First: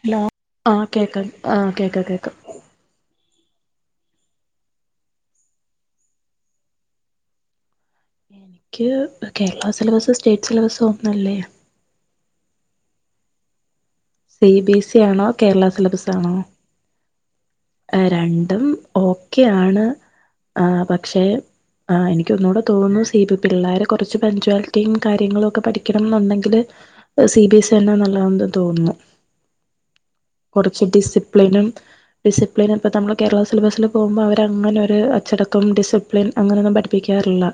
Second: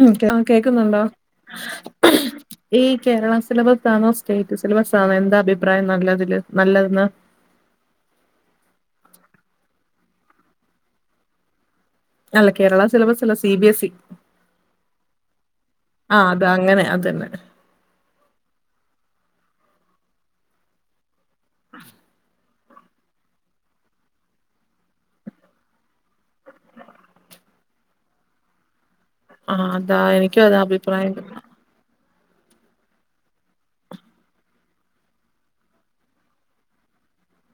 മ്മ് hello ആഹ് കേക്ക്ന്നുണ്ടോ കേക്കാം ആഹ് കേക്കാം ഖുഉം കേക്കാം ഈ കേരള സിലബതാണോ സ്റ്റേറ്റ് സിലബസ് ആണോ എന്താ അഭിപ്രായം നല്ലതില് നല്ലതെന്ന് ക്ക് കേരള സിലബസ് സ്റ്റേറ്റ് സിലബസ് ഒന്നല്ലേ അല്ല കേരള സിലബസ് അല്ല C B S E C B S E ആണോ കേരള സിലബസ് ആഹ് ആണോ അത് അങ്ങനെ അതന്നെ രണ്ടും ഓക്കെയാണ് ആഹ് പക്ഷെ ആഹ് എനിക്ക് ഒന്നുകൂടെ തോന്നുന്നു സ് ഇത് പിള്ളേര് കുറച്ച് പഞ്ച്വാലിറ്റിയും കാര്യങ്ങളും ഒക്കെ പഠിക്കണം എന്നുണ്ടെങ്കില് സി ബി എസ് ഇ എന്നാ നല്ലതെന്ന് തോന്നുന്നു ആഹ് അതാ എനിക്കും അതാ കൊറച്ച് അഭിപ്രായം ഡിസിപ്ലിനും ഡിസിപ്ലിൻ അപ്പൊ നമ്മൾ കേരള സിലബസില് പോകുമ്പോ അവരങ്ങനെ ഒര്അച്ചടക്കം ഡിസിപ്ലിൻ അങ്ങനെയൊന്നും പഠിപ്പിക്കാറില്ല.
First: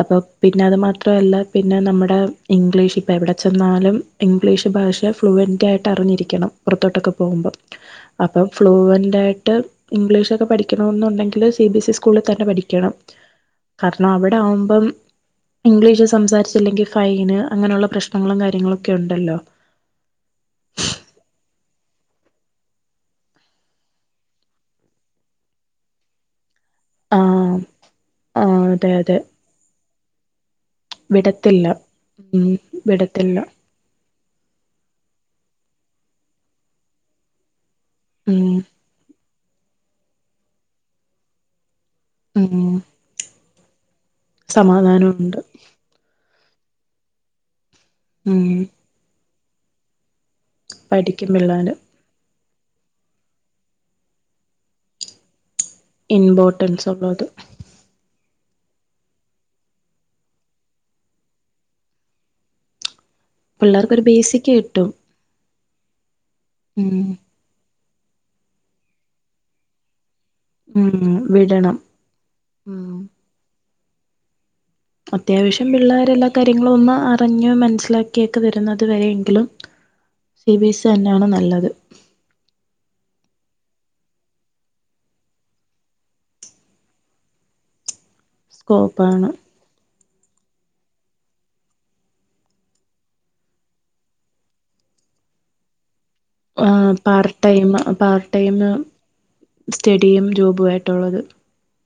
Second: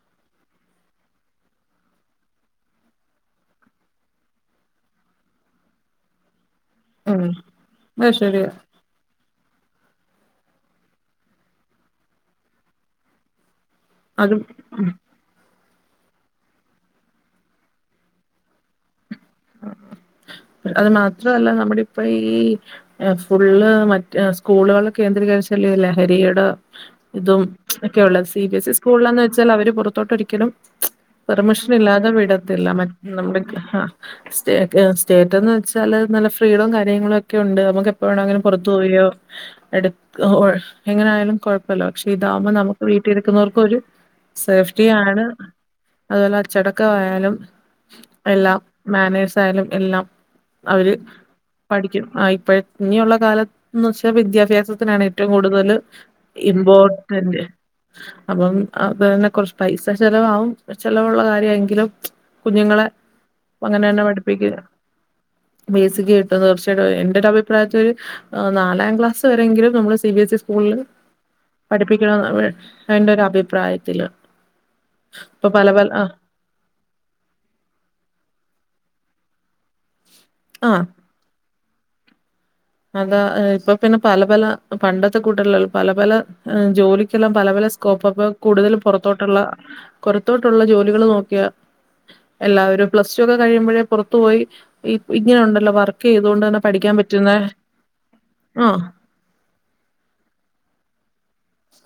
അപ്പൊ പിന്നെ അത് മാത്രവല്ല പിന്നെ നമ്മടെ ഇംഗ്ലീഷ് ഇപ്പെവെടെ ചെന്നാലും ഇംഗ്ലീഷ് ഭാഷ ഫ്ലുവന്റ് ആയിട്ട് അറിഞ്ഞിരിക്കണം പുറത്തോട്ടൊക്കെ ഉം പോകുമ്പോൾ അത് അപ്പം ശരിയാ ഫ്ലുവന്റ് ഇണ്ടായിട്ട് ഇംഗ്ലീഷൊക്കെ പഠിക്കണം എന്നുണ്ടെങ്കിൽ സി ബി എസ് ഇ സ്കൂളിൽ തന്നെ പഠിക്കണം. കാരണം അവിടെ അതും ആവുമ്പം ഇംഗ്ലീഷ് സംസാരിച്ചില്ലെങ്കിൽ ഫൈൻ അങ്ങനെയുള്ള പ്രശ്നങ്ങളും കാര്യങ്ങളൊക്കെ ഉണ്ടല്ലോ ആഹ് ആഹ് ഇപ്പഴ് അത് മാത്രവല്ല നമ്മുടെ ഇപ്പഴീ ഏഹ് ഫുള്ള് മറ്റ് സ്കൂളുകള് കേന്ദ്രീകരിച്ചല്ലേ ലഹരിയ്ടെ ആ ഇതും മ്ച്ചും ഒക്കെയുള്ളെ സി ആ ബി എസ് ഇ അതെ അതെ സ്കൂളിലന്ന് വെച്ചാൽ അവര് പുറത്തോട്ട് ഒരിക്കലും മ്ച്ചും വിടത്തില്ല പെർമിഷൻ ഇല്ലാതെ ഉം വിടത്തില്ല മറ്റ് വിടത്തില്ല നമ്മുടെ കെ ഹാ സ്റ്റേക് സ്റ്റേറ്റന്ന് വെച്ചാല് നല്ല ഫ്രീഡവും കാര്യങ്ങളും ഒക്കെ ഉണ്ട് നമുക്ക് എ അങ്ങനെ ഉം പുറത്ത് പോകയോ എടു എങ്ങനെ ആയാലും കുഴപ്പ ഫെല്ലോ ക്ഷിഇതാവുമ്പോ ഉം നമുക്ക് വീട്ടിലിരിക്കുന്നവർക്ക്ഒരു സേഫ്റ്റിയാണ് സമാധാനമുണ്ട് അതുപോലെ അച്ചടക്കംവായാലും ഉം എല്ലാം മാനേഴ്സ് ആയാലും എല്ലാം അവര് പഠിക്കും പിള്ളേര് പഠിക്കും ആ ഇപ്പഴ് ഇനിയുള്ള കാലത്ത്ന്ന് വെച്ചാ വിദ്യാഭ്യാസത്തിനാണ് ഏറ്റവും കൂടുതല് ഇമ്പോർട്ടൻസ് ഉള്ളത് ഇമ്പോർട്ടന്റ് അപ്പൊ അതൊന്ന് ആഹ് [unintelligible] കൊറച് പൈസ ചെലവാവും പൈസ ചെലവുള്ള കാര്യവാ എങ്കിലും മ്ച്ചും കുഞ്ഞുങ്ങളെ അപ്പങ്ങനെന്നെ പിള്ളേർക്കൊരു ബേസിക് പഠിപ്പിക്കാ കിട്ടും ബേസിക്ക് കിട്ടും തീർച്ചയായിട്ടും ഉം എന്റൊരഭിപ് പ്രായത്തിലൊരു നാലാം ക്ലാസ് വരെങ്കിലും നമ്മള് C B S E C സ്കൂളില് ഉം വിടണം പഠിപ്പിക്കണം ന്നാണ് ഉം എന്റെ ഒരു അഭിപ്രായത്തില്. ഇപ്പൊ അത്യാവശ്യം പല പല ആ പിള്ളേരെ ല്ലാ കാര്യങ്ങളും ഒന്ന് അറിഞ്ഞ് മനസ്സിലാക്കിയൊക്കെ വരുന്നത് വരെങ്കിലും. സി ബി ആ എസ് ഇ തന്നെയാണ് നല്ലത് അതാ ഹ് ഇപ്പൊ പിന്നെ പല പല പണ്ടത്തെ [unintelligible] പല പല ജോലിക്കെല്ലാം പല പല സ് കോപ്പപ്പ കൂടുതലും സ്കോപ്പാണ് പൊറത്തോട്ട്ള്ള കൊറത്തോട്ടുള്ള ജോലികള് നോക്കിയാ എല്ലാവരും പ്ലസ് ടു ഒക്കെ കഴിയുമ്പോഴേ പുറത്തു പോയി ഇ ഇങ്ങനെ ഉണ്ടല്ലോ വർക്ക് ക്ക്ഏതുകൊണ്ടാണ് പഠിക്കാൻ പാർട്ട് പറ്റ്ന്നേ ടൈം പാർട്ട് ടൈം സ്റ്റഡിയും ജോബുവായിട്ടുള്ളത്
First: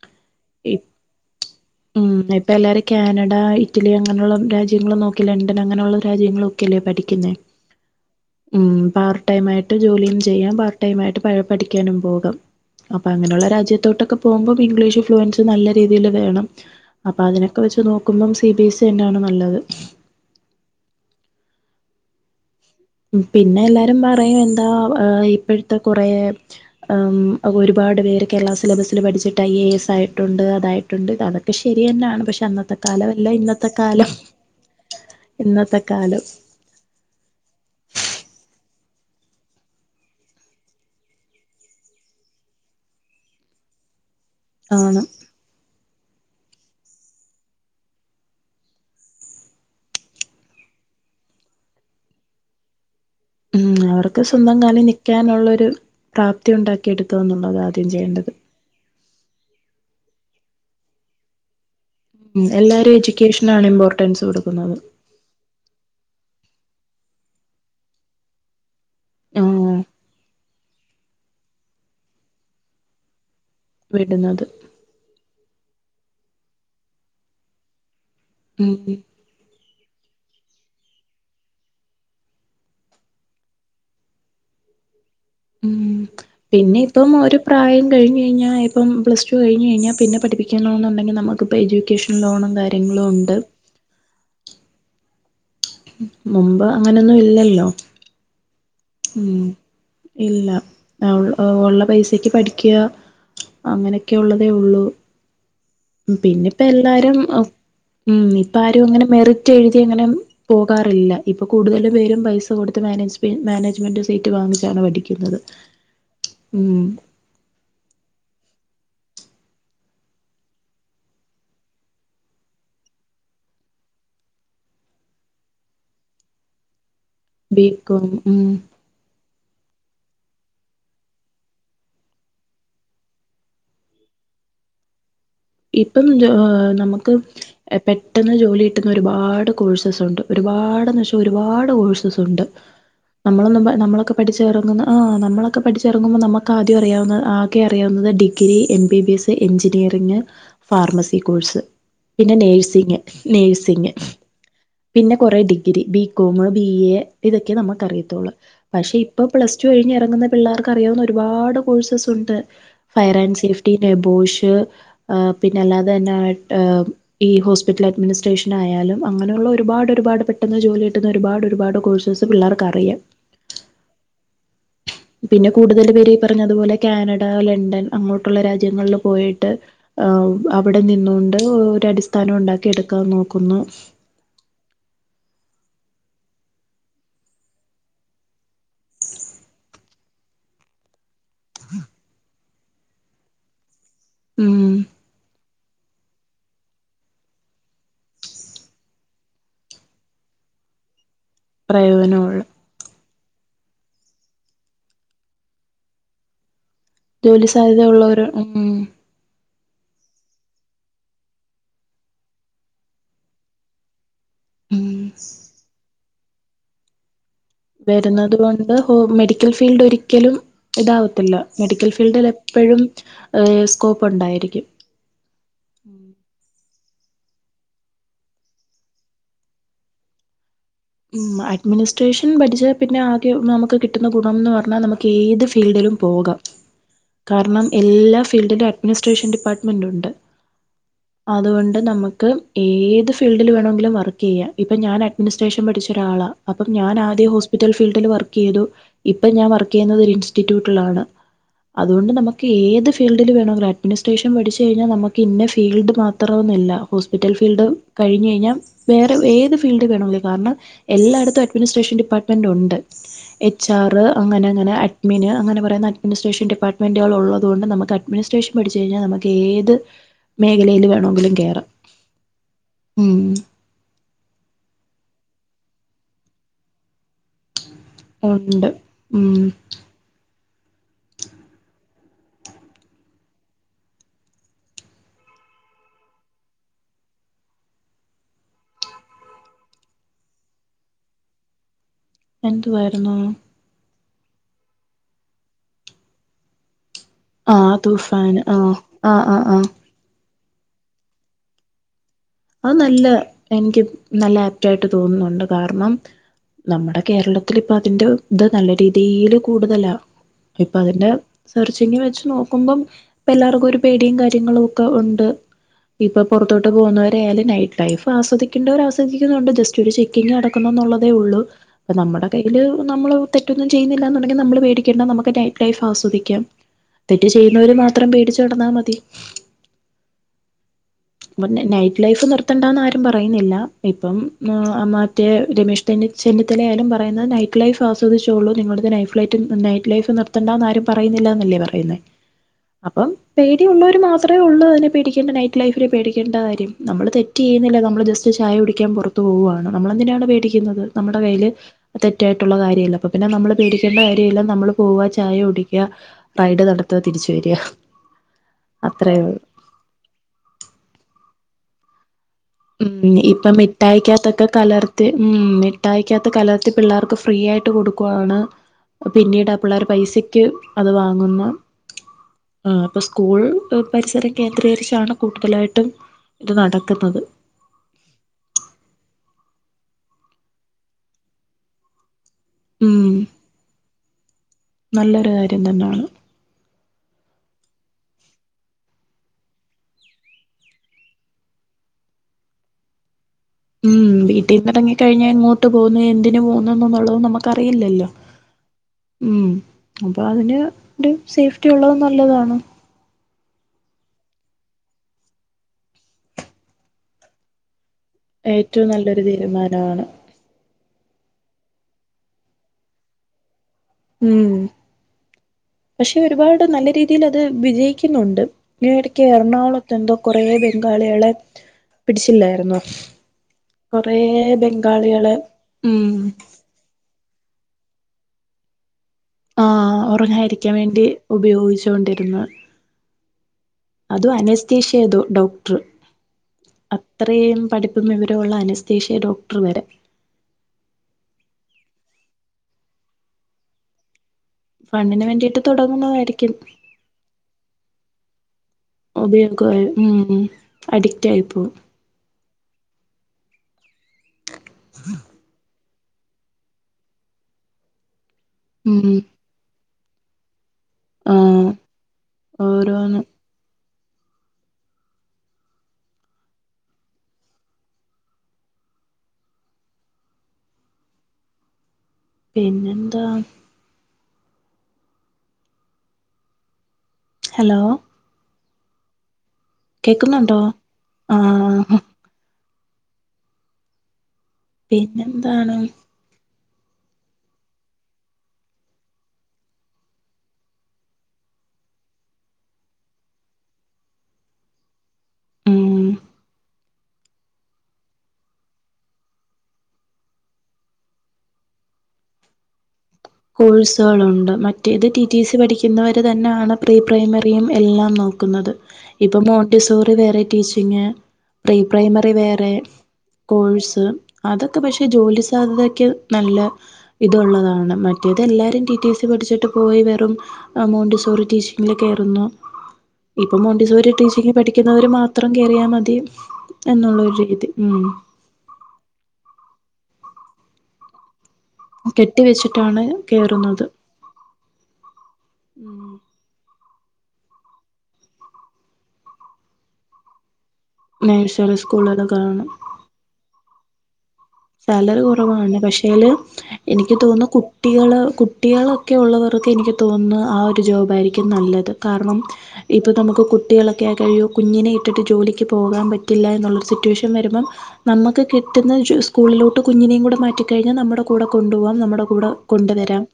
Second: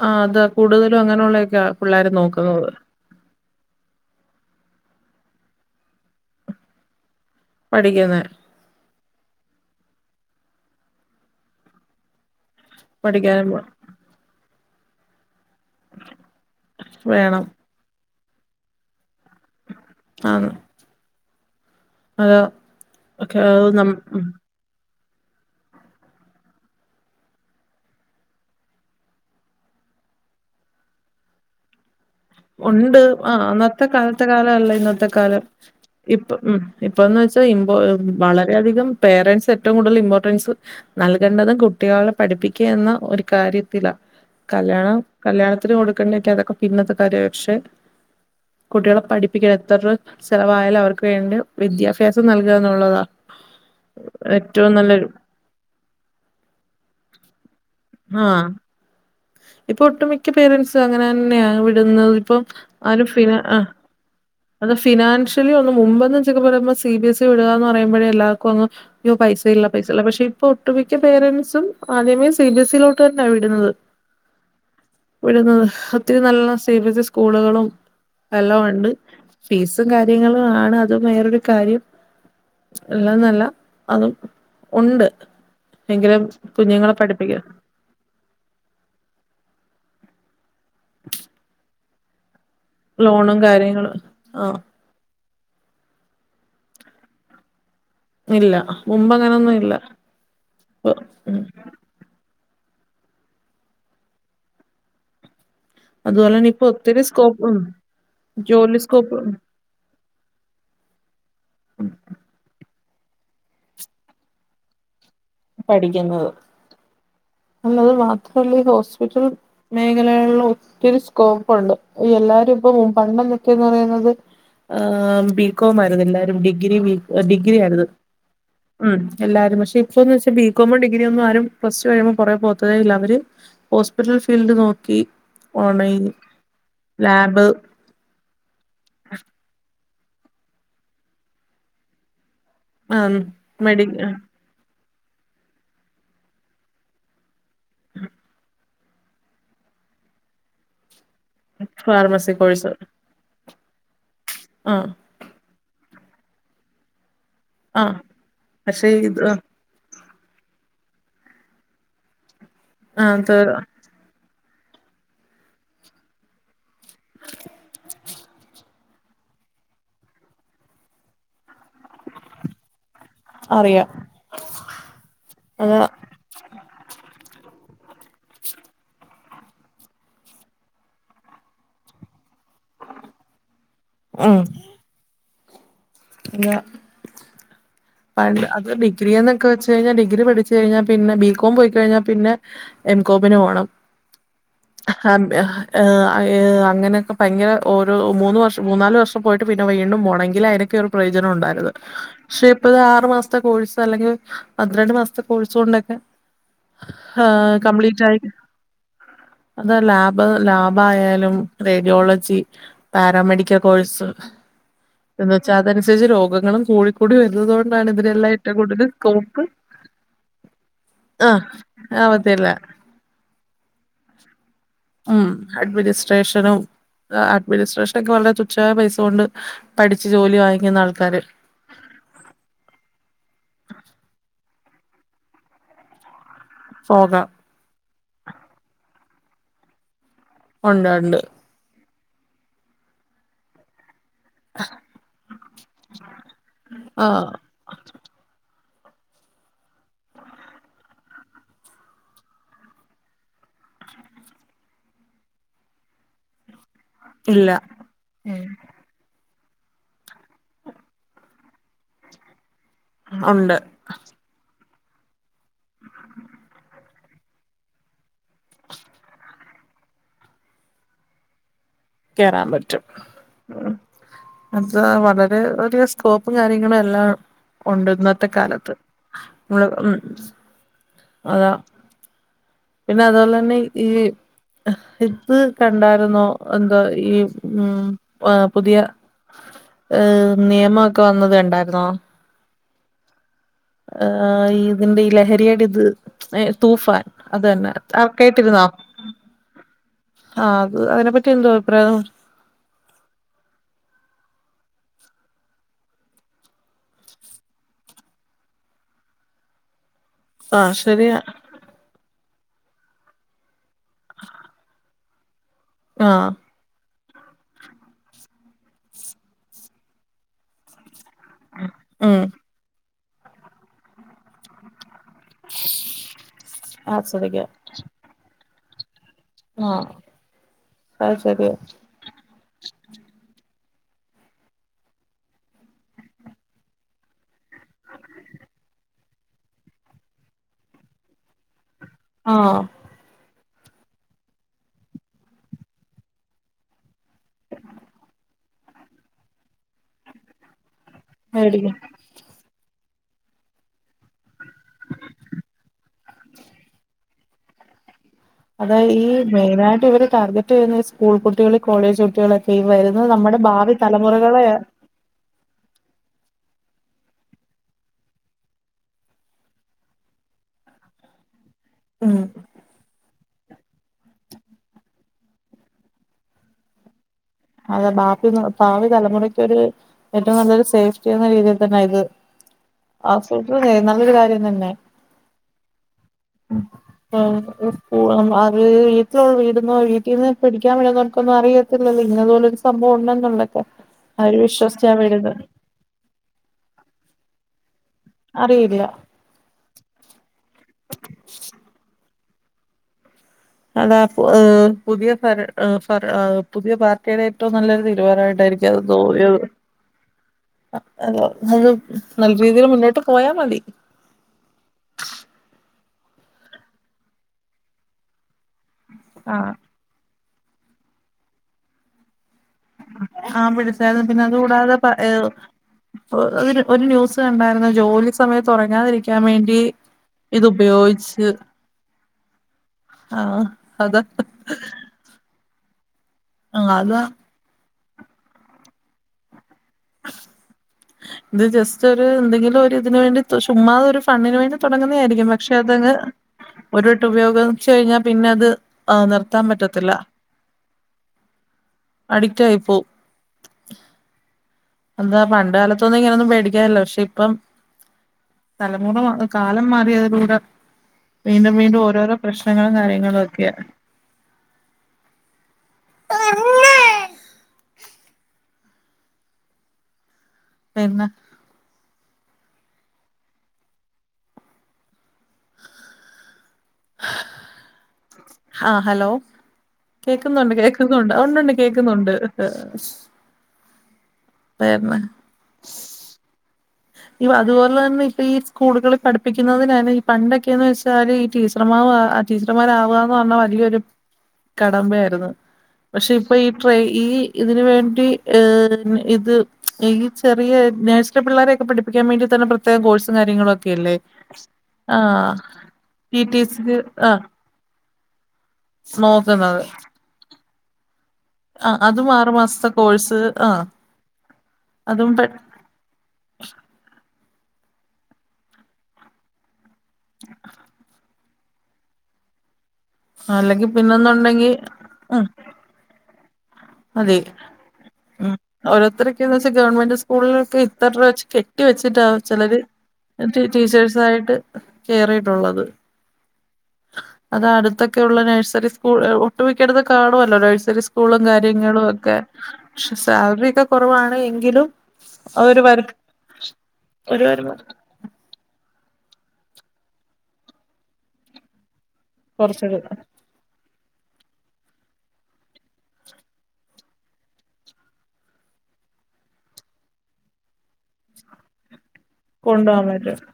ആഹ് അതാ കൂടുതലും അങ്ങനെയുള്ളൊക്കെയാ ഉം ഇപ്പെ എല്ലാരേ കാനഡ, ഇറ്റലി അങ്ങനുള്ള രാജ്യങ്ങള് നോക്കി ലണ്ടൻ അങ്ങനെയുള്ള രാജ്യങ്ങളൊക്കെ അല്ലേ പഠിക്കുന്നേ. പഠിക്കുന്ന ഉം പാർട്ട് ടൈം ആയിട്ട് ജോലിയും ചെയ്യാം. പാർട്ട് ടൈം ആയിട്ട് പഴ പഠിക്കാനും പോകാം. അപ്പൊ അങ്ങനെയുള്ള പഠിക്കാനും രാജ്യത്തോട്ടൊക്കെ പോകുമ്പം ഇംഗ്ലീഷ് ഇൻഫ്ലുവൻസ് നല്ല രീതിയില് വേണം അപ്പ വേണം അങ്ങനൊക്കെ വെച്ച് നോക്കുമ്പം, സി ബിഎസ് ഇ തന്നാണ് നല്ലത്. ആണ്. ആഹ്. പിന്നെ എല്ലാരും പറയും. എന്താ ഇപ്പോഴത്തെ കുറേ, ആഹ് ഒരുപാട് പേര് കേരളാ സിലബസിൽ പഠിച്ചിട്ട്, ഐ എ എസ് ആയിട്ടുണ്ട്. അതായി ണ്ട് അതൊക്കെ ശരിയന്നാണ്. പക്ഷെ, അന്നത്തെ ഉണ്ട്. കാലമല്ല ആഹ് ഇന്നത്തെ അന്നത്തെ കാലത്തെ കാലം അല്ല ഇന്നത്തെ കാലം. ഇന്നത്തെ കാലം ഇപ്പ ഉം. ഇപ്പോന്ന് വെച്ചാൽ ഇമ്പോ, വളരെയധികം പേരൻ്റ്സ് ഏറ്റവും കൂടുതല് ഇമ്പോർട്ടൻസ്, നൽകേണ്ടതും കുട്ടികളെ പഠിപ്പിക്കുക എന്ന ഒരു കാര്യത്തിലാ. കല്യാണം ആണ് കല്യാണത്തിന് കൊടുക്കെണ്ടേക്ക അതൊക്കെ പിന്നത്തെ കാര്യ പക്ഷെ കുട്ടികളെ പഠിപ്പിക്കണം എത്രരു ചെലവായാലും, അവർക്ക് വേണ്ടി വിദ്യാഭ്യാസം നൽകുക എന്നുള്ളതാണ്. ഉം അവർക്ക് സ്വന്തം കാലിൽ നിക്കാനുള്ളൊരു പ്രാപ്തി ഉണ്ടാക്കി എടുക്ക എന്നുള്ളതാ ആദ്യം ചെയ്യേണ്ടത്. ആഹ് ഇപ്പൊ ഒട്ടുമിക്ക പേരന്റ്സും അങ്ങന തന്നെയാ വിടുന്നത്. ഇപ്പം ആരും ഫിനാ ആഹ്. [unintelligible] വിടും. അത് ഫിനാഷ്യലി ഒന്ന് മുമ്പൊന്ന് ചെക്കെ പറയുമ്പോ സി എസ് ഇ വിടുകാന്ന് പറയുമ്പോഴേ എല്ലാവർക്കും ഒന്ന് അയ്യോ പൈസയില്ല ആഹ് പൈസയില്ല. പക്ഷെ ഇപ്പൊ ഒട്ടുമിക്ക പേരൻ്റ്സും ആദ്യമേ സി ബി എസ് ഇ യിലോട്ട് തന്നെയാ വിടുന്നത്. വിടുന്നത് ഇവിടുന്ന് ഒത്തിരി നല്ല സി ബി എസ് ഇ സ്കൂളുകളും എല്ലാം ഉം ഉണ്ട്. ഫീസും കാര്യങ്ങളും ആണ്. അതും വേറൊരു കാര്യം. എല്ലന്നല്ല അതും ഉണ്ട് ഉം എങ്കിലും കുഞ്ഞുങ്ങളെ പഠിപ്പിക്ക കഴിഞ്ഞഴിഞ്ഞ ഇപ്പം പ്ലസ് ടു കഴിഞ്ഞഴിഞ്ഞാ പിന്നെ പഠപ്പിക്കണന്നുണ്ടങ്കി നമുക്കിപ്പ എഡ്യൂക്കേഷൻ ലോണും കാ ലോണും കാര്യങ്ങളും, ആഹ്. മുമ്പ് അങ്ങനൊന്നും ഇല്ലല്ലോ. ഇല്ല. മുമ്പ് ഉം. അങ്ങനൊന്നും ഇല്ല ഇല്ല ഇപ്പൊ ഒൾ ഉം ഒള്ള പൈസക്ക് പഠിക്കാ. അങ്ങനെയൊക്കെ ഉള്ളതേ ഉള്ളൂ. അതുപോലെ തന്നെ പിന്നെപ്പോ ഇപ്പൊ ഒത്തിരി എല്ലാരും. സ്കോപ്പും ഉം മ് ഇപ്പ ജോലി ആരും അങ്ങനെ സ്കോപ്പ് മെറിറ്റ് എഴുതി അങ്ങനെ, പോകാറില്ല. ഇപ്പോ കൂടുതലും പേരും പൈസ കൊടുത്ത് മാനേജ്മ മാനേജ്മെൻ്റ് സീറ്റ് വാങ്ങിച്ചാണ് പഠിക്കുന്നത്. പഠിക്കുന്നത്. മം. [unintelligible] മാത്രല്ലത് ഹോസ്പിറ്റൽ മേഖലകളിൽ ഒത്തിരി സ്കോപ്പുണ്ട്. എല്ലാരും ഇപ്പ പണ്ടന്നെക്കെന്ന് പറയുന്നത്, ആഹ് ബികോം ആയിരുന്നു എല്ലാരും ഡിഗ്രി ബി ഡിഗ്രി ആരുന്നു. ഉം എല്ലാരും പക്ഷെ ഇപ്പോന്ന് വെച്ചാ ബീകോമും ഡിഗ്രി ഒന്നും ആരും പ്ലസ്ടു കഴിയുമ്പ പുറെപോത്തതേഇല്ല അവര് ഹോസ്പിറ്റൽ ഫീൽഡ് നോക്കി ഓൺലൈൻ ഇപ്പം ജോ.. ലാബ് നമുക്ക്--എ പെട്ടെന്ന് ജോലി കിട്ടുന്ന ഒരുപാട് കോഴ്സസ് ഉണ്ട്. ഒരുപാടെന്നു വെച്ചഒരുപാട് കോഴ്സസ് ഉണ്ട്. ആഹ് പെ നമ്മളൊന്നും മെഡി നമ്മളൊക്കെ പഠിച്ച പഠിച്ചറങ്ങുന്ന ആഹ് നമ്മളൊക്കെ പഠിച്ചിറങ്ങുമ്പോ നമുക്ക് ആദ്യം അറിയാവുന്ന ആകെ അറിയാവുന്നത് degree M B B S engineering, pharmacy course, pharmacy പിന്നെ കോഴ്സ് നേഴ്സിങ്, നേഴ്സിങ്. ആഹ്. പിന്നെ കുറേ ഡിഗ്രി, ബികോമ്, ബി എ ഇതൊക്കെ നമുക്ക് ആഹ് അറിയത്തൊള്ളൂ പക്ഷെ ഇപ്പൊ പ്ലസ് ടു കഴിഞ്ഞ് ഇറങ്ങുന്ന പിള്ളേർക്ക് അറിയാവുന്ന ഒരുപാട് കോഴ്സസ് ഉണ്ട്. Fire and ah safety. ട്ടെ ബോഷ് ആഹ് പിന്നെ അല്ലാതെ തന്നെ ഏഹ് ഈ ഹോസ്പിറ്റൽ അഡ്മിനിസ്ട്രേഷൻ ആയാലും അങ്ങനെയുള്ള ഒരുപാടൊരുപാട് പെട്ടെന്ന് ജോലി കിട്ടുന്ന ഒരുപാടൊ രുപാട് കോഴ്സേഴ്സ് പിള്ളേർക്ക് അറിയാം. അറിയാം. [unintelligible] പിന്നെ അതാ കൂടുതൽ പേര് ഈ പറഞ്ഞതു പോലെ കാനഡ, ലണ്ടൻ അങ്ങോട്ടുള്ള രാജ്യങ്ങളിൽ പോയിട്ട് ആം അവിടെ നിന്നൊണ്ട് ഒരു അടിസ്ഥാനം ഉണ്ടാക്കി എടുക്കാൻ നോക്കുന്നു. ഉം. ഇല്ല. പ അത് ഡിഗ്രിയൊന്നൊക്കെന്ന് വച്ച്കഴിഞ്ഞാ ഡിഗ്രി പഠിച്ചു കഴിഞ്ഞാ പിന്നെ ബി കോം പോയിക്കഴിഞ്ഞാ പിന്നെ എംകോമിന് പോണം... ഉം ഹ. എംഹ ഏ അങ്ങനൊക്കെ ഭയങ്കര ഓരോ ഏ... എങ് അങ്ങെനെ ക്കെ പ്പങ്ങനെ ഓരോ മൂന്നു വർഷം മൂന്നാല് വർഷം പോയിട്ട് പിന്നെ വീണ്ടും പോണങ്കിൽആയിരിക്കും പ്രയോജനം ഉണ്ടായിരുന്നത് പ്രയോജനമുള്ള ക്ഷ് - ഇപ്പതാ ആറു മാസത്തെ കോഴ്സ് അല്ലെങ്കില് ഹ് പന്ത്രണ്ട് മാസത്തെ കോഴ്സ് കൊണ്ടൊക്കെ ഹാ.. ജോലി സാധ്യത കമ്പ്ലീറ്റ് ആയി ഉള്ളവര് ഉം അത് ലാബ് ലാബായാലും റേഡിയോളജി പാരാമെഡിക്കൽ കോഴ്സ് ഹ് ഉം എന്ന് വെച്ചാ അതനുസരിച്ച് രോഗങ്ങളും കൂടിക്കൂടി വരുന്നതു കൊ വരുന്നുന്നത് കൊണ്ട് ഹോ മെഡിക്കൽ ഫീൽഡ് ഒരിക്കലും ഇതാവത്തില്ല ആഹ് മെഡിക്കൽ ഫീൽഡിൽ ആവത്തില്ല എപ്പോഴും സ്കോപ്പ് ഉണ്ടായിരിക്കും. ഉം അഡ്മിനിസ്ട്രേഷനും അഡ്മിനിസ്ട്രേഷനൊക്കെ വളരെ തുച്ഛമായ പൈസ കൊണ്ട് പഠിച്ച് ജോലി വാങ്ങിക്കുന്ന ആൾ ഉം. അഡ്മിനിസ്ട്രേഷൻ പഠിച്ചാ പിന്നെ ആകെ നമുക്ക് കിട്ടുന്ന ഗുണം എന്ന് പറഞ്ഞാനമുക് ഏത് ഫീൽഡിലും പോകാം. ഫോകാം. കാരണം എല്ലാ ഫീൽഡിലും അഡ്മിനിസ്ട്രേഷൻ ഡിപ്പാർട്ട്മെന്റ് ഉണ്ട്. ഒണ്ട് ഒണ്ട്. അതുകൊണ്ട് നമുക്ക് ഏത് ഫീൽഡിൽ വേണമെങ്കിലും വർക്ക് ചെയ്യാം. ഇപ്പ ഞാൻ അഡ്മിന് സ് ശേഷം പഠിച്ച ഒരാളാ. അപ്പംഞാൻ ആഹ് ആദ്യഹോസ് റ്റൽ ഫീൽഡിൽ വർക്ക് ചെയ്തു. ഇപ്പം ഞാൻ വർക്ക് ചെയ്യുന്നത് ഒരു ഇൻസ്റ്റിറ്റ്യൂട്ടിലാണ്. അതുകൊണ്ട് നമുക്ക് ഏത് ഫീൽഡിൽ വേണെങ്കിലും അഡ്മിനിസ്ട്രേഷൻ പഠിച്ചു കഴിഞ്ഞാ നമുക്ക് ഇന്ന ഫീൽഡ് മാത്രം ഒന്ന്വല്ല. ഹോസ്പിറ്റൽ ഇല്ല ഫീൽഡ് കഴിഞ് കഴിഞ്ഞാവേറെ ഏത് ഫീൽഡ് വേണമെങ്കിലും കാരണം. എല്ലായിടത്തും അഡ്മിനിസ്ട്രേഷൻ ഡിപ്പാർട്ട്മെന്റ് ഉണ്ട്. ഉണ്ട് എച്ച്, ആർ അങ്ങനെങ്ങനെ അഡ്മിന് അങ്ങന പറയുന്ന അഡ്മിനിട്രേഷൻ ഡിപ്പാർ്മെന്റുളെ ഉള്ളു അ തുകൊണ്ട് നമുക്ക് അഡ്മിനിട്രേഷൻ പഠിച്ചു കഴിഞ്ഞാനമുക്ക് ഏത് മേഖലയില് വേണമെങ്കി ലും കേറാം. കേറാൻ പറ്റും. ഉം [inaudible] അ [inaudible] വളരെ വലിയ സ്കോപ്പും കാര്യങ്ങളും എല്ലാം ഉണ്ട് ഇന്നത്തെ ഉണ്ട് കാലത്ത് ഉം മ്മള് ഉംഅതാ പിന്നെ അതോലന്നെ ഈ [inaudible] കണ്ടായിരുന്നോ? എന്തോ ഈ ഉം ആ പുതിയ ഏ.. മ് നിയമക്കെ വന്നത് കണ്ടായിരുന്നോ? എന്തുവായിരുന്നു? ഏ.. ഇതിന്റെ ഈ ലഹരിയടിത് ഏ തൂഫാൻ. അത് തന്നെ ആഹ് [inaudible] തൂഫാൻ ആഹ് ആഹ് ആഹ് ആഹ് ആഹ് അത് ഐനെപ്പറ്റി എന്തോവാ അഭിപ്രായം അത് നല്ല എനിക്ക് നല്ല ആപ്റ്റായിട്ട് തോന്നുന്നുണ്ട് കാരണം നമ്മടെ കേരളത്തിലിപ്പതിന്റെ ത് നല്ല രീതീല് കൂടുതലാ ആഹ് ഇപ്പതിന്റെ ശരിയാ സെർച്ചിങ്ങ് വെച്ച് നോക്കുമ്പം ഇപ്പ എല്ലാവർക്കു ഒരു പേടിയും കാര്യങ്ങളുംഒക്കെ ഉണ്ട്. ഇപ്പൊ ആഹ് പൊറത്തോട്ട [unintelligible] എ.. അല്ല നൈറ്റ് ടൈഫ് ആസ്വദിക്കേണ്ടവര് ആസ്വദിക്കുന്നുണ്ട്. ജസ്റ്റ് ഒരു ചെക്കിങ്ങ് നടക്കുന്നു ന്നുള്ളതേ ഉള്ളൂ. ഉം അപ്പംനമ്മുടെ കയ്യില് നമ്മള് തെറ്റൊന്നും ചെയ്യുന്നില്ല എന്നുണ്ടെങ്കില്നമ്മള് വേടിക്കേണ്ട നമുക്ക് ലൈഫ് ആസ്വദിക്കാം തെറ്റ് ആസ്വദിക്കാം ചെയ്യുന്നവര് മാത്രം പേടിച്ചു നടന്നാ മതി ആഹ് അത് അപ്പ ശെരിയാ നൈറ്റ് ലൈഫ് നിർത്തണ്ടാന്ന് ആരും പറയ്ന്നില്ല ഇപ്പം ആ മറ്റേ രമേഷ് ചെന്നി ചെന്നിത്തലായാലും പറയുന്നേ നൈറ്റ് ലൈഫ് ആസ്വദിച്ചോളൂ നിങ്ങളെടത്ത് നൈഫ് ലൈറ്റ് നൈറ്റ് ലൈഫ് നിർത്തണ്ടാന്ന് ആരും പറയുന്നില്ലാന്നല്ലേ പറയുന്നേ ആഹ് അപ്പം പേടി ഉള്ളോര് മാത്രേ ഒള്ളൂ ഐനെ പേടിക്കേണ്ടെ നൈറ്റ് ലൈഫിനെ പേടിക്കേണ്ട കാര്യം നമ്മൾ തെറ്റ്യ്യിന്നില്ല നമ്മൾ ജസ്റ്റ് ചായ കുടിക്കാൻ പൊറത്ത് പോവാണ് നമ്മളെന്തിനാണ് പേടിക്കുന്നത് നമ്മുടെ കയ്യില് മേടിക്കും തെറ്റായിട്ടുള്ള കാര്യല്യ അപ്പൊ പിന്നെ നമ്മള് പേടിക്കേണ്ട കാര്യല്യ നമ്മള് പോവാ ചായ കുടിക്യാ റൈഡ് നടത്താ തിരിച്ച് വരാ അതാ ഈ മെയിനായിട്ട് ഇവര് ടാർഗറ്റെയ്യുന്നെ സ്കൂൾ കുട്ട്യാള് കോളേജ് കുട്ട്യാളൊക്കെ ഉം ഇപ്പൊ മിഠായിക്കകത്തൊക്കെ കലർ ത്തി ഉം മിട്ടായ്ക്കകത്ത് കലർത്തി പിള്ളേർക്ക് ഫ്രീ ആയിട്ട് കൊടുക്കുവാണ് പിന്നീട് ആ പിള്ളേര് പൈസക്യ് അത് വാങ്ങുന്നു ഉം ആഹ് അപ്പൊ സ്കൂൾ പരിസരം കേന്ദ്രീകരിച്ചാണ് കൂടുതലായിട്ടും ഇത് നടക്കുന്നത് അതെ ബാപി ഭാവി തലമുറക്കൊരു ഏറ്റവും നല്ലൊരു സേഫ്റ്റി എന്ന രീതിയിൽ തന്നെ ഇത് ഉം [unintelligible] നല്ലൊരു കാര്യം തന്നെ നല്ലൊരു കാര്യം തന്നേണ് ഉം സ്കൂള്ആത് വീട്ടിലുള്ള വീടന്നോ വീട്ടീന്ന് പിടിക്കാൻ വരുന്നോർക്കൊന്നും അറിയത്തില്ലല്ലോ പിന്നതുപോലൊരു സംഭവം ഉണ്ടന്നുള്ളൊക്കെ ഉം വീട്ടിന്നിറങ്ങി കഴിഞ്ഞാ എങ്ങോട്ട് പോകുന്നു എന്തിന് പോകുന്നു ന്നുള്ളത് നമ്മക്കറിയില്ലല്ലോ അറിയില്ല ഉം അപ്പൊ അതിന് സേഫ്റ്റി ഉള്ളത് നല്ലതാണ് അതാ ഏഹ് പുതിയ ഫര ഫര പുതിയ പാർട്ടിയുടെ ഏറ്റവും നല്ലൊരു തീരുമാനമായി ട്ടായിരിക്കത് ഏറ്റവും നല്ലൊരു തോന്നിയത് തീരുമാനമാണ് അതെ അത് നല്ല രീതിയിൽ മുന്നോട്ട് പോയാ മതി ഉം പക്ഷെ ഒരുപാട് നല്ല രീതിൽ അത് വിജയിക്കുന്നുണ്ട് ഈ ഇടക്ക് ആ എറണാകൊളത്തെന്തോ കൊറെ ബംഗാള്യളെ പിടിച്ചില്ലായ്ര്ന്നോ ആ പിടിച്ചായിരുന്നു കൊറെ പിന്നെ അതുകൂടാതെ ബംഗാളികളെ ഉം അതിന് ഒരു ന്യൂസ് കണ്ടായിര്ന്നു ജോലി സമയത്ത് ഒറങ്ങാതിരി ക്കാൻ വേണ്ടി ആ ഇത് ഉറങ്ങാതിരിക്കാൻ വേണ്ടി ഉപയോഗിച്ച് ഉപയോഗിച്ചോണ്ടിരുന്ന ആഹ് അതും അനസ്തേഷ്യ തോ ഡോക്ടറ് ആ അതാ അത്ര ഇത്രേം പഠിപ്പും വിവരൊള്ള അനസ്തേഷ്യാ ഡോക്ടറ് വെരെ ഇത് ജസ്റ്റ് ഒരു എന്തെങ്കിലും ഒരു ഇതിന് വേണ്ടി ചുമ്മാ ഒരു ഫണ്ണിന് വേണ്ടി ഫണ്ണിന് തൊടങ്ങുന്നതിയിരിക്കും പക്ഷെ വേണ്ടിയിട്ട് അതങ്ങ് തുടങ്ങുന്നതായിരിക്കും ഒരുവട്ടം ഉപയോഗം ച്ച് കഴിഞ്ഞാ പിന്നത് ഉപയോഗേ ഉം ഉം അഡിക്റ്റായിപ്പോവും അഡിക്റ്റായിപ്പോ എന്താ പണ്ട് കാലത്തൊന്നും ഇങ്ങനൊന്നും പേടിക്കാനില്ല പക്ഷെ ഇപ്പം തലമുറ ഉം കാ കാലം മാറിയതിലൂടെ വീണ്ടും ആഹ് വീണ്ടും ഓരോരോ പ്രശ്നങ്ങള് ഓരോന്ന് കാര്യങ്ങളൊക്കെയാ പന്നെ പിന്നെന്താ [unintelligible] ഹലോ ആഹ് ഹലോ കേക്കുന്ന്ണ്ട് കേക്കുന്നുണ്ടോ കേക്കുന്നുണ്ട് ഓണ്ടൊണ്ട് ആഹ് കേക്കുന്നുണ്ട് അഹ് ആഹ് പിന്നെ എന്താണ് ഇപ്പ അതുപോലെ തന്നെ ഇപ്പ ഈ സ്കൂളുകളില് പഠിപ്പിക്കുന്നതിനാണ് ഈ പണ്ടൊക്കെന്ന് വെച്ചാല് ഈ ടീച്ചർമാ ടീച്ചർമാരാവാന്ന് പറഞ്ഞാ വല്ലിയൊരു കടമ്പായിരുന്നു ഉം പക്ഷെ ഇപ്പൊ ഈ ട്രെ ഈ ഇതിന് വേണ്ടി ഏം ഇത് ഈ ചെറിയ നഴ്സറി പിള്ളേരെ പഠിപ്പിക്കാൻ വേണ്ടി തന്നെ പ്ര ഇത്രയുംകോഴ്സും കാര്യങ്ങളും ഒക്കെയല്ലേ കോഴ്സെളുണ്ട് മറ്റേത് ടി ആഹ് ടി സി പഠിക്കുന്നവർ ടി ടി തന്നെയാണ് സിക്ക് പ്രീ ആഹ് പ്രൈമറി യിം എല്ലാം നോക്കുന്നത് ഇപ്പൊം നോക്കുന്നത് മോണ്ടിസോറി വേറെ ടീച്ചിംങ് പ്രീ ആഹ് അതും പ്രൈമറി ആറു മാസത്തെ വേറെ കോഴ്സ് ആഹ് കോഴ്സ് അതൊക്കെ പക്ഷെ അതും പെ ജോലി സ് സാധ്യതക്ക് നല്ല ഇതുള്ളതാണ് മറ്റേതെല്ലാരും ടി ടി സി പഠിച്ചിട്ട് പോയി വെറും ഏ മോണ്ടിസോറി ടീച്ചിംങിൽ കേറുന്നു ഇപ്പൊ അല്ലെങ്കിൽ മോണ്ടിസോറി പിന്നെന്നുണ്ടെങ്കി ടീച്ചിംങ് പഠിക്കുന്നവര് ഉം മാത്രം കേറിയാ മതി അതെ എന്നുള്ളൊരു രീതി ഉം ഓരോരുത്തരക്കെന്ന് വെച്ചാ ഗവൺമെന്റ് സ്കൂൾ ലൊക്കെ ത്രരൂപ വെച്ച് കെ കെട്ടി വെച്ചിട്ടാ കെട്ടി ചിലര് വെച്ചിട്ടാണ് കയറുന്നത് ടീച്ചേഴ്സായിട്ട് കേറിയിട്ടുള്ളത് ഉം അതാ അടുത്തൊക്കെ ഉള്ള നഴ്സറി സ്കൂൾ ഒട്ടുമിക്കേടത് കാണുമല്ലോ നഴ്സറി സ്കൂ സ്കൂളും നഴ്സറി കാര്യങ്ങളും ഒക്കെ സ്കൂളുകൾ കാണും പക്ഷെ സാൽറി ഒക്കെ കുറവാണ് എങ്കിലും സാലറി ഒരു കുറവാണ് വർക്ക് പക്ഷേല് എനിക്ക് ഒരു തോന്നുന്ന് വരുമ കു കുട്ടിൾ കുട്ടിയെളൊക്കെ ഉള്ളവർക്ക് എനിക്ക് തോന്നുന്നു ആ ഒരു ജോബായിരിക്കും നല്ലത്. കാരണം കൊറച്ചൊക്കെ ഇത് നമുക്ക് കുട്ടികളെ ക്കെ കഴിയോ കുഞ്ഞിനെ ഇട്ടിട്ട് ജോലിക്ക് പോകാംപറ്റില്ല എന്നുള്ളൊരു സിറ്റുവേഷൻ വരുമ്പം നമ്മക്കെ കിട്ടുന്ന ശു സ്കൂളിലോട്ട് കുഞ്ഞിനേ കൂടെ മാറ്റിക്കഴിഞ്ഞാൽ നമ്മുടെ കൂടെ കൊണ്ടുപോകാം നമ്മുടെ കൂടെ കൊണ്ടുപോകാൻ കൊണ്ട് പറ്റും വരാം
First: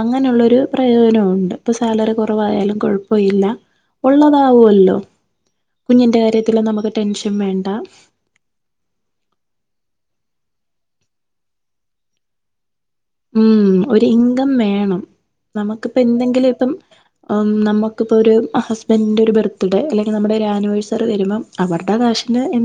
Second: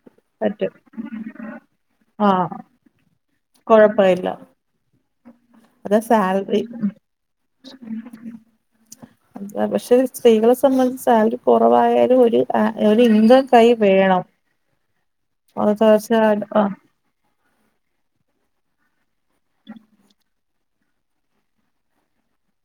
അങ്ങനെള്ളൊരു പറ്റും പ്രയോജനം ഉണ്ട് പ്പൊ സാലറി ആഹ് കുറവായാലും കുഴപ്പമില്ല കൊഴപ്പമില്ല ഉള്ളതാവുല്ലോ അതാ കുഞ്ഞിന്റെ സാലറി കാര്യത്തിലും നമക്ക് ടെൻഷൻ വേണ്ടാ അഹ് പക്ഷെ സ്ത്രീകളെ സംബന്ധിച്ച് സാലറി കുറവായാലും ഒര് ആ ഒരു ഇൻകം ഉം കൈ ഒരു വേണം ഇങ്കം വേണം അത് നമുക്കിപ്പം തീർച്ചയായിട്ടും എന്തെങ്കിലും ആഹ് ഇപ്പം പ്പം നമ്മൊക്കിപ്പോ ഒരു ഹസ്ബൻഡിന്റെ ഒരു ബർത്ത്ഡേ അല്ലെങ്കിൽ നമ്മുടെ ഒരാനിവേഴ്സറി വരുമ്പം അവരുടെ കാശിന് എന്തെ